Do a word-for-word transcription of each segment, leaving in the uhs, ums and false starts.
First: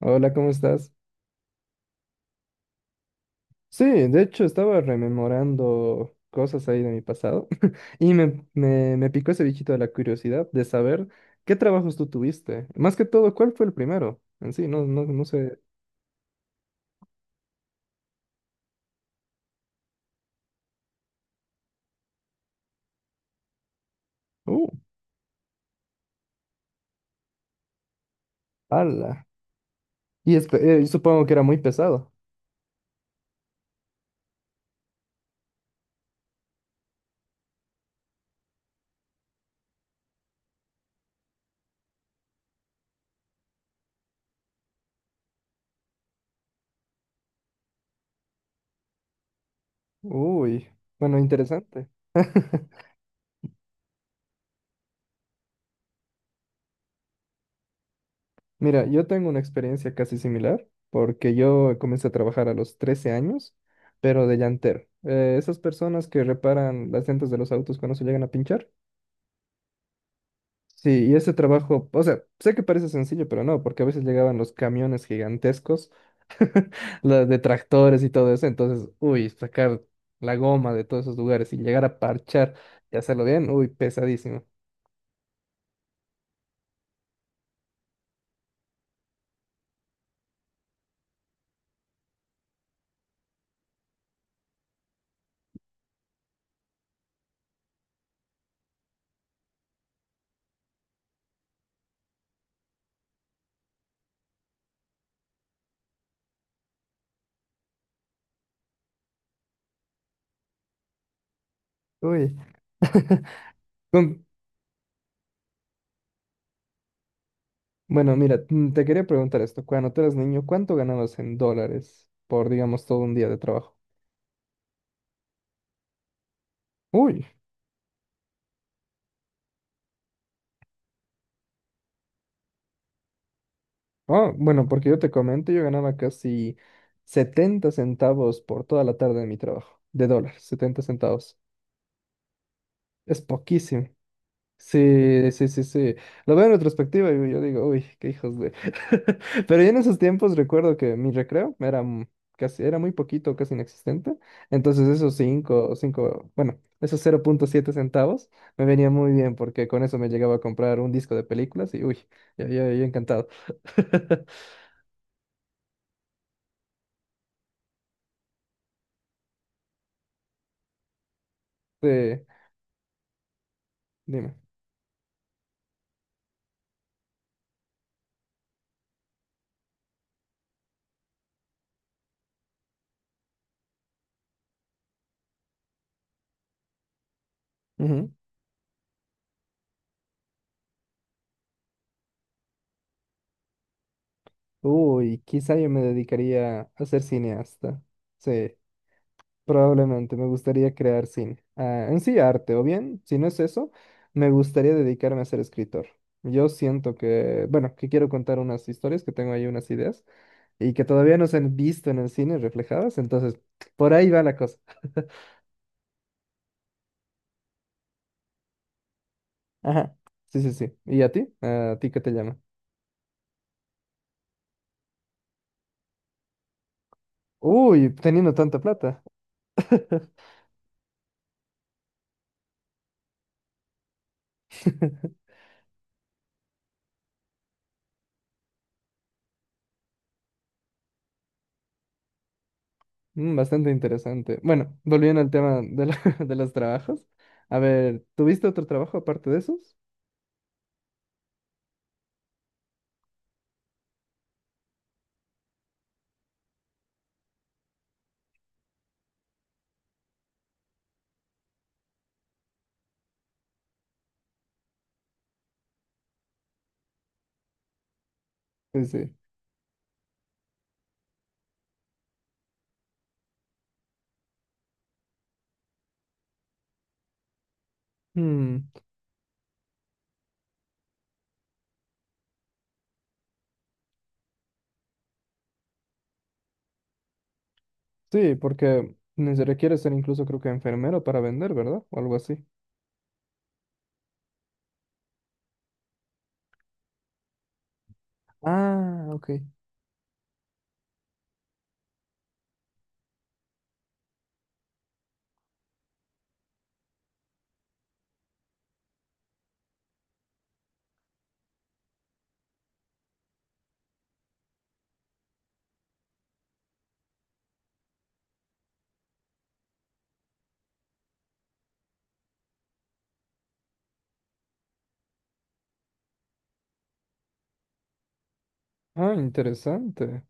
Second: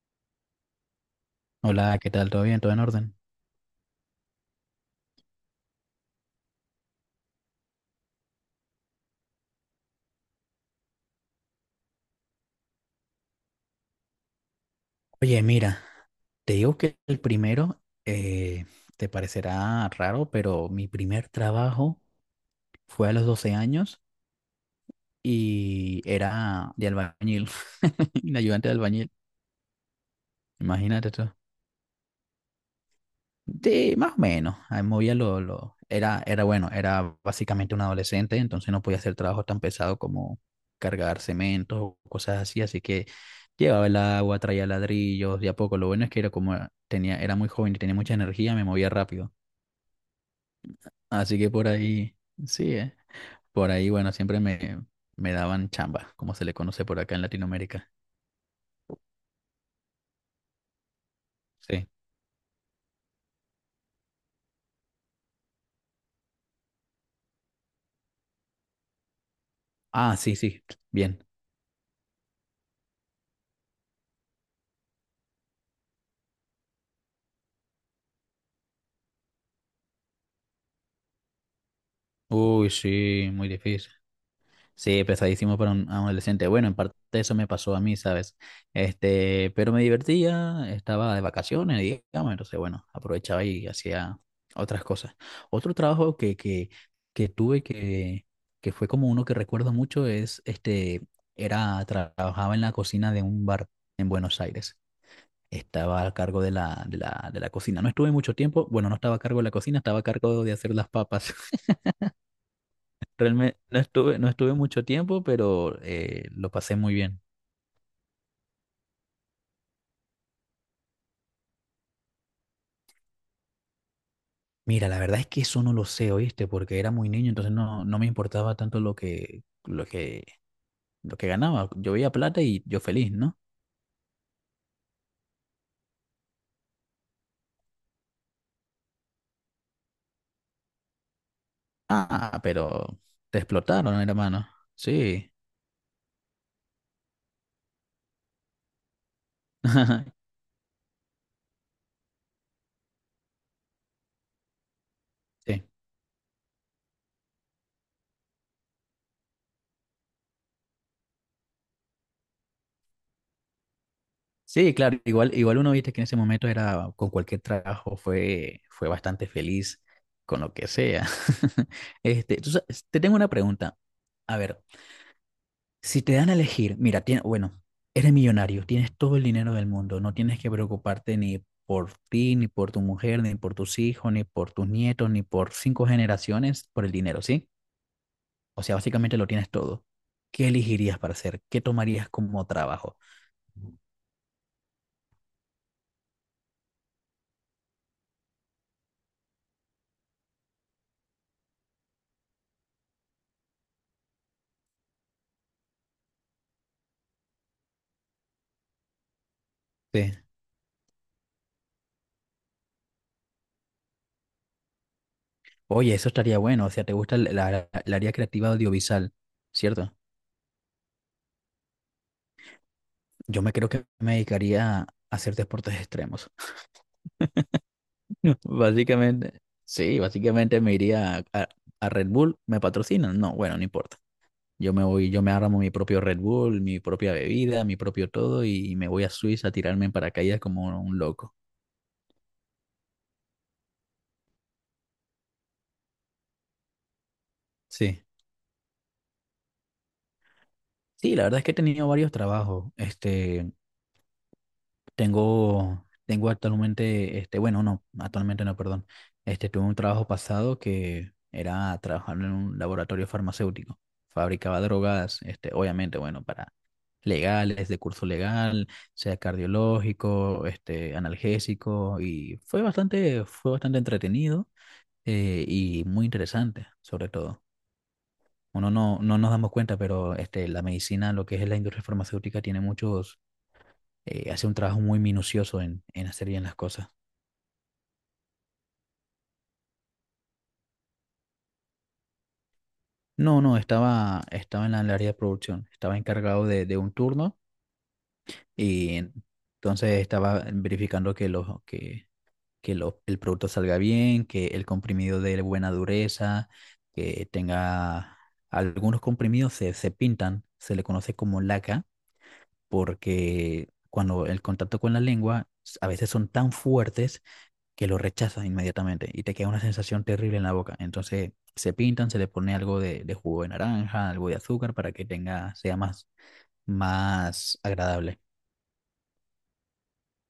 Hola, ¿cómo estás? Hola, ¿qué tal? ¿Todo bien? ¿Todo en orden? Sí, de hecho estaba rememorando cosas ahí de mi pasado y me, me, me picó ese bichito de la curiosidad de saber qué trabajos tú tuviste. Más que todo, ¿cuál fue el primero? En sí, no, no, no Oye, sé. mira, te digo que el primero eh, te parecerá raro, pero mi primer trabajo fue a los doce años Uh, y era de albañil, de ayudante de albañil. ala. Y espe- eh, Imagínate supongo tú. que era muy pesado. Sí, más o menos. Ahí movía lo, lo- Era, era bueno, era básicamente un adolescente, entonces no podía hacer trabajo tan pesado como cargar cementos o cosas así, así que llevaba el agua, traía ladrillos, de a poco. Lo bueno es que era como tenía, era muy joven y tenía mucha energía, me movía rápido. Uy, bueno, Así que por interesante. ahí, sí, eh, por ahí, bueno, siempre me, me daban chamba, como se le conoce por acá en Latinoamérica. Mira, yo tengo una experiencia casi similar porque yo Sí. comencé a trabajar a los trece años, pero de llantero. Eh, esas personas que reparan las llantas de los autos cuando se llegan a pinchar. Ah, sí, sí. Sí, y Bien. ese trabajo, o sea, sé que parece sencillo, pero no, porque a veces llegaban los camiones gigantescos, los de tractores y todo eso, entonces, uy, sacar la goma de todos esos lugares y llegar a parchar Uy, y hacerlo sí, muy bien, uy, difícil. pesadísimo. Sí, pesadísimo para un adolescente. Bueno, en parte eso me pasó a mí, ¿sabes? Este, pero me divertía, estaba de vacaciones, digamos, entonces, bueno, aprovechaba y hacía otras cosas. Otro trabajo que, que, que tuve que, que fue como uno que recuerdo mucho es, este, era, tra- trabajaba en la cocina de un bar en Buenos Aires. Estaba a cargo de la, de la, de la cocina. No estuve mucho tiempo, bueno, no estaba a cargo de la cocina, estaba a cargo de hacer las papas. Uy. Realmente no estuve, Con- no estuve mucho tiempo, pero eh, lo pasé muy bien. Bueno, mira, mm, te quería preguntar esto, cuando tú eras niño, ¿cuánto ganabas en dólares por, digamos, todo un día de trabajo? Mira, la verdad es que eso no lo sé, ¿oíste? Porque era muy Uy, niño, entonces no, no me importaba tanto lo que, lo que, lo que ganaba. Yo veía plata y yo feliz, ¿no? ah, bueno, porque yo te comento, yo ganaba casi setenta centavos por toda la tarde de mi trabajo, de dólares, setenta centavos. Ah, pero Es te poquísimo. explotaron, hermano. Sí, Sí. sí, sí, sí. Lo veo en retrospectiva y yo digo, uy, qué hijos de... Pero yo en esos tiempos recuerdo que mi recreo era m- casi, era muy poquito, casi inexistente. Entonces esos Sí. cinco, cinco, bueno, esos cero punto siete centavos me venía muy bien porque con eso me llegaba a comprar un disco de películas y uy, yo, yo, yo encantado. Sí, claro, igual, igual uno viste que en ese momento era con cualquier trabajo fue, fue bastante feliz con lo que sea. Sí, Este, tú sa- te tengo una pregunta. dime. A ver, si te dan a elegir, mira, tiene- bueno, eres millonario, tienes todo el dinero del mundo, no tienes que preocuparte ni por ti, ni por tu mujer, ni por tus hijos, ni por tus nietos, ni por cinco generaciones por el dinero, ¿sí? Ujú. O sea, básicamente lo tienes todo. ¿Qué elegirías para hacer? ¿Qué tomarías como trabajo? Uy, quizá yo me dedicaría a ser cineasta. Sí. Probablemente me gustaría crear cine. Ah, en sí, arte, o bien, si no es eso, me gustaría dedicarme a ser escritor. Yo siento que, bueno, que quiero contar unas historias, que tengo ahí unas ideas Sí. y que todavía no se han visto en el cine reflejadas, entonces por ahí va la cosa. Oye, eso estaría bueno. O sea, te gusta el, la- la- el área creativa audiovisual, ¿cierto? Ajá, sí, sí, sí. ¿Y a ti? ¿A ti qué te llama? Yo me creo que me dedicaría a hacer deportes extremos. Uy, teniendo tanta plata. Básicamente, sí, básicamente me iría a, a- a Red Bull, ¿me patrocinan? No, bueno, no importa. Yo me voy, yo me armo mi propio Red Bull, mi propia bebida, mi propio todo y me voy a Suiza a tirarme en paracaídas como un loco. Mm, Bastante interesante. Bueno, volviendo al tema de, la- de los trabajos. A ver, Sí. ¿tuviste otro trabajo aparte de esos? Sí, la verdad es que he tenido varios trabajos. Este, tengo, tengo actualmente, este, bueno, no, actualmente no, perdón. Este, tuve un trabajo pasado que era trabajar en un laboratorio farmacéutico. Fabricaba drogas, este, obviamente, bueno, para legales, de curso legal, Sí, sí. sea cardiológico, este, analgésico, y fue bastante, fue bastante entretenido eh, y muy interesante, sobre todo. Mm. Uno no, no nos damos cuenta, pero este, la medicina, lo que es la industria farmacéutica, tiene muchos, eh, hace un trabajo muy minucioso en, en hacer bien las cosas. Sí, porque ni se requiere ser incluso creo que enfermero para vender, ¿verdad? O algo así. No, no, estaba, estaba en la- el área de producción, estaba encargado de, de un turno y Ah, ok. entonces estaba verificando que los, que que lo- el producto salga bien, que el comprimido de buena dureza, que tenga algunos comprimidos se, se pintan, se le conoce como laca, porque cuando el contacto con la lengua s- a veces son tan fuertes que lo rechazas inmediatamente y te queda una sensación terrible en la boca. Entonces se pintan, se le pone algo de, de jugo de naranja, algo de azúcar para que tenga, sea más, más agradable. Ah, interesante.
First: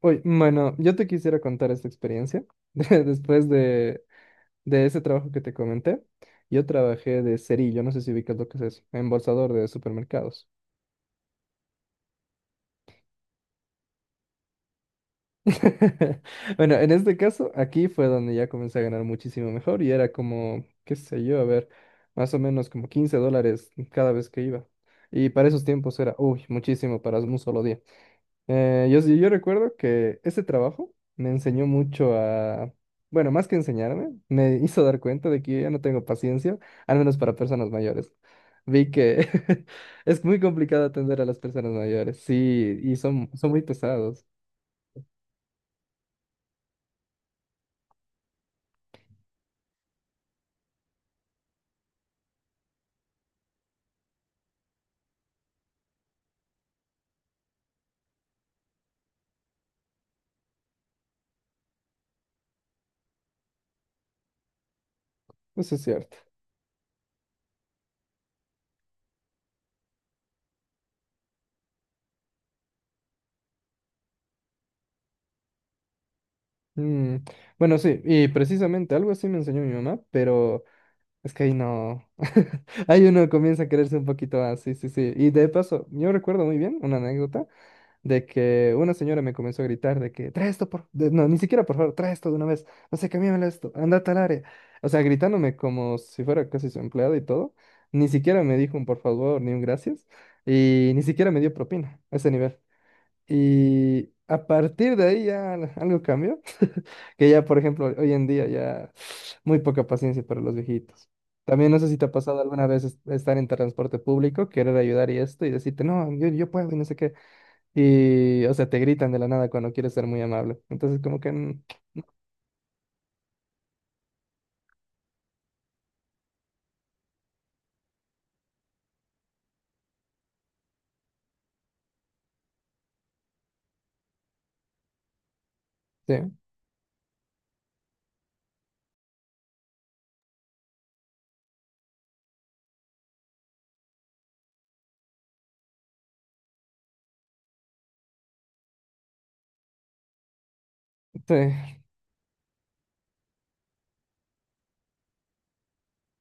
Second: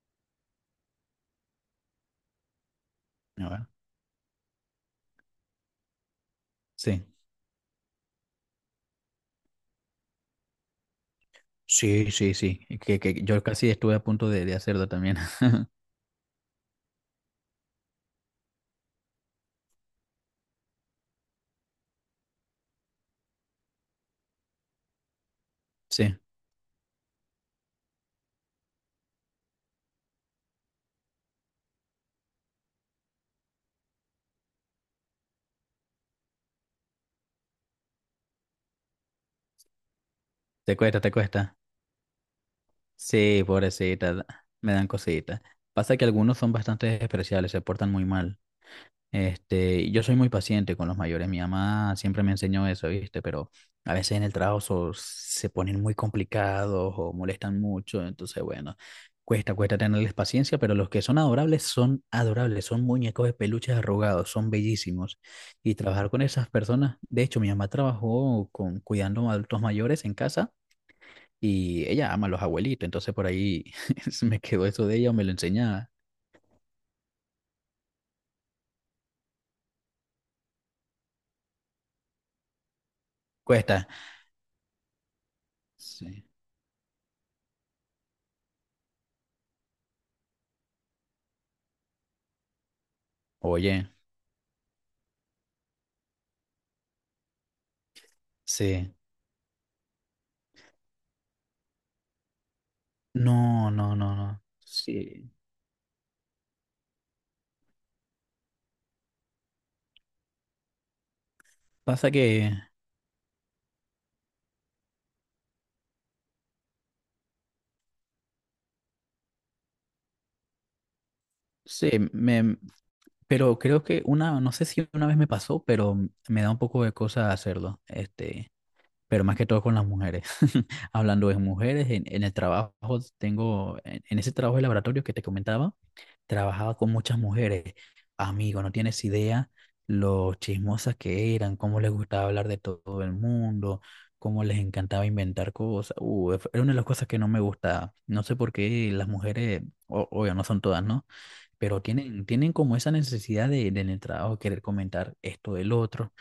Oye, bueno, yo te quisiera contar esta experiencia. De- Después ¿No? de, de ese trabajo que te comenté, yo Sí. trabajé de cerillo, no sé si ubicas lo que es eso, embolsador de supermercados. Sí, sí, sí. Que, que yo casi estuve a punto de, de hacerlo también. Bueno, en este caso, aquí fue donde ya comencé a ganar muchísimo mejor y era como, qué sé yo, a ver, más o menos como quince dólares cada vez que iba. Y para esos tiempos era, Sí. uy, muchísimo para un solo día. Eh, yo, sí- yo recuerdo que ese trabajo me enseñó mucho a, bueno, más que enseñarme, me hizo dar cuenta de que yo ya no tengo paciencia, al menos para personas mayores. Vi que es muy Te complicado cuesta, te atender a las cuesta. personas mayores, sí, y son, Sí, son muy pobrecita, pesados. da- me dan cositas. Pasa que algunos son bastante especiales, se portan muy mal. Este, yo soy muy paciente con los mayores. Mi mamá siempre me enseñó eso, ¿viste? Pero a veces en el trabajo so- se ponen muy complicados o molestan mucho. Entonces, bueno, cuesta, cuesta tenerles paciencia, pero los que son adorables son adorables, son muñecos de peluches arrugados, son bellísimos. Eso Y es trabajar cierto. con esas personas, de hecho, mi mamá trabajó con, cuidando a adultos mayores en casa y ella ama a los abuelitos, entonces por ahí se me quedó eso de ella o me lo enseñaba. Mm, Bueno, sí, y precisamente algo así me enseñó mi mamá, pero es que ahí no. Ahí uno comienza a Cuesta. quererse un poquito más, sí, sí, sí. Y de paso, yo Sí. recuerdo muy bien una anécdota de que una señora me comenzó a gritar de que trae esto por. de- No, ni siquiera por favor, trae esto de una vez. No sé, cámbiamelo esto, Oye, anda a tal área. O sea, gritándome como si fuera casi su empleada y todo. Ni siquiera me dijo un sí. por favor ni un gracias. Y ni siquiera me dio propina a ese nivel. No, no, Y no, no. a partir de ahí Sí. ya al- algo cambió. Que ya, por ejemplo, hoy en día ya muy poca paciencia para los viejitos. También no sé si te Pasa ha pasado que, alguna vez es- estar en transporte público, querer ayudar y esto, y decirte, no, yo, yo puedo y no sé qué. Y, o sea, te gritan de la nada cuando quieres ser muy amable. Entonces, como que, mm, sí, me, pero creo que una, no sé si una vez me pasó, pero me da un poco de cosa hacerlo, este, pero más que todo con las mujeres. Hablando de mujeres, en, en el trabajo tengo, en, en ese trabajo de laboratorio que te comentaba, sí, trabajaba con muchas mujeres. Amigo, no tienes idea lo chismosas que eran, cómo les gustaba hablar de todo el mundo, cómo les encantaba inventar cosas. Uh, era una de las cosas que no me gustaba. No sé por qué las mujeres, o- obvio, no son todas, ¿no? sí. Pero tienen, tienen como esa necesidad de, de en el trabajo querer comentar esto del otro,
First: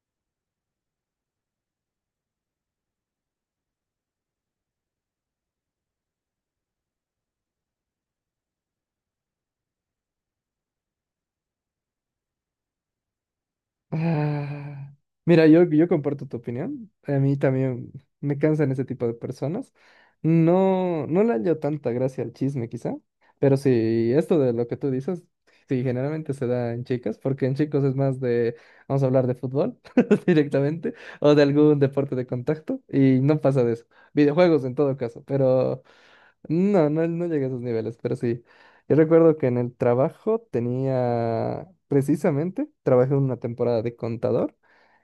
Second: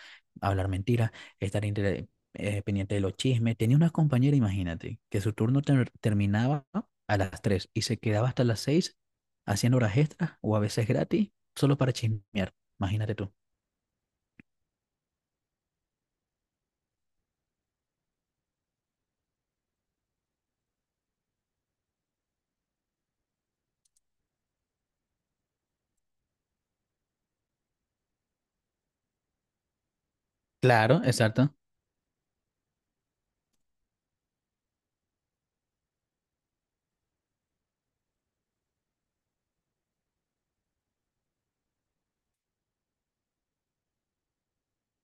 hablar mentiras, estar inter- eh, pendiente de los chismes. Tenía una compañera, imagínate, que su turno ter- terminaba a las tres y se quedaba hasta las seis haciendo horas extras o a veces gratis, solo para chismear. Imagínate tú. Ah, mira, yo, yo comparto tu opinión. A mí también me cansan ese tipo de personas. No, no le hallo tanta gracia al chisme, quizá. Pero sí, esto de lo que tú dices, sí, generalmente se da en chicas, porque en chicos es más de, vamos a hablar de fútbol directamente, Claro, o de exacto. algún deporte de contacto, y no pasa de eso. Videojuegos en todo caso, pero no, no, no llegué a esos niveles, pero sí. Yo recuerdo que en el trabajo tenía, precisamente, trabajé una temporada de contador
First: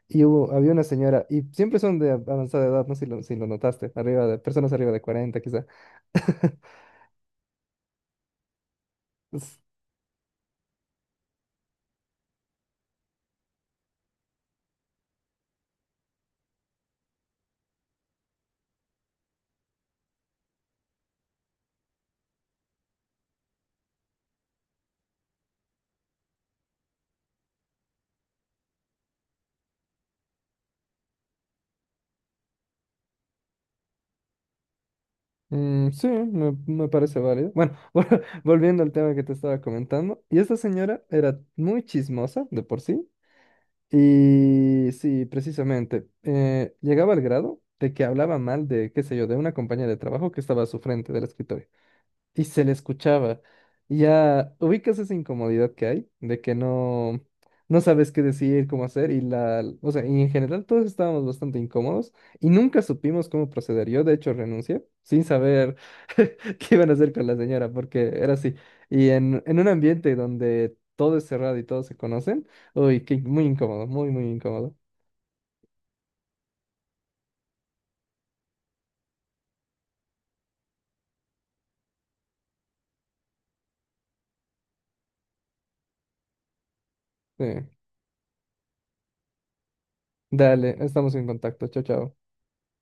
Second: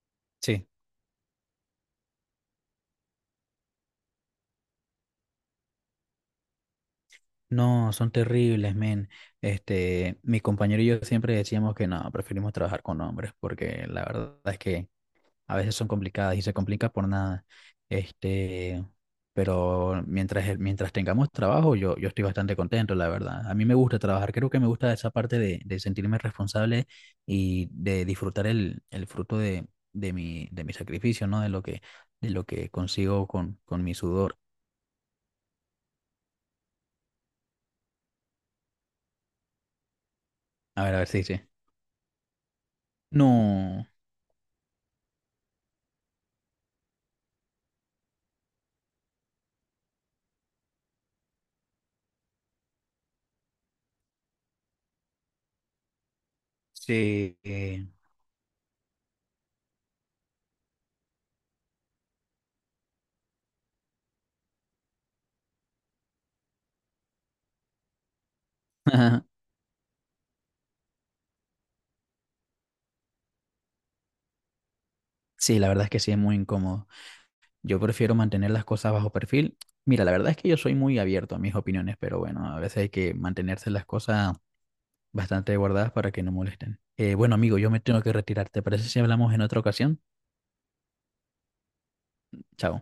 y hubo, Sí. había una señora, y siempre son de avanzada edad, no sé si lo, si lo notaste, arriba de, personas arriba de cuarenta quizá. No, son terribles, men. Es- Este, mi compañero y yo siempre decíamos que no, preferimos trabajar con hombres, porque la verdad es que a veces son complicadas y se complica por nada. Este, pero mientras, el- mientras tengamos trabajo, yo, yo estoy bastante contento, la verdad. A mí me gusta trabajar, creo que me gusta esa parte de, de sentirme responsable y de disfrutar el, el fruto de, de mi, de mi sacrificio, ¿no? De lo que, de lo que consigo con, con mi sudor. mm, sí, me, me parece válido. Bueno, vol- volviendo al tema que te estaba comentando, y esta A ver, a señora ver si era dice. muy chismosa de por sí. No, Y sí, precisamente, eh, llegaba al grado de que hablaba mal de, qué sé yo, de una compañera de trabajo que estaba a su frente del escritorio y se le escuchaba. Y ya ubicas esa incomodidad que hay de que no, sí. no eh, sabes qué decir, cómo hacer y la, o sea, y en general todos estábamos bastante incómodos y nunca supimos cómo proceder. Yo de hecho renuncié sin saber qué iban a hacer con la señora porque era así. Y en, en un ambiente donde todo es cerrado y todos se conocen, uy, qué, muy incómodo, muy, muy incómodo. Sí, la verdad es que sí es muy incómodo. Yo prefiero mantener las cosas bajo perfil. Mira, la verdad es que yo soy muy abierto a mis opiniones, pero bueno, a veces hay que mantenerse las cosas bastante guardadas para que no molesten. Eh, bueno, amigo, Sí. yo me tengo que retirar. ¿Te parece si hablamos en otra ocasión? Dale, estamos en contacto. Chao, chao. Chao.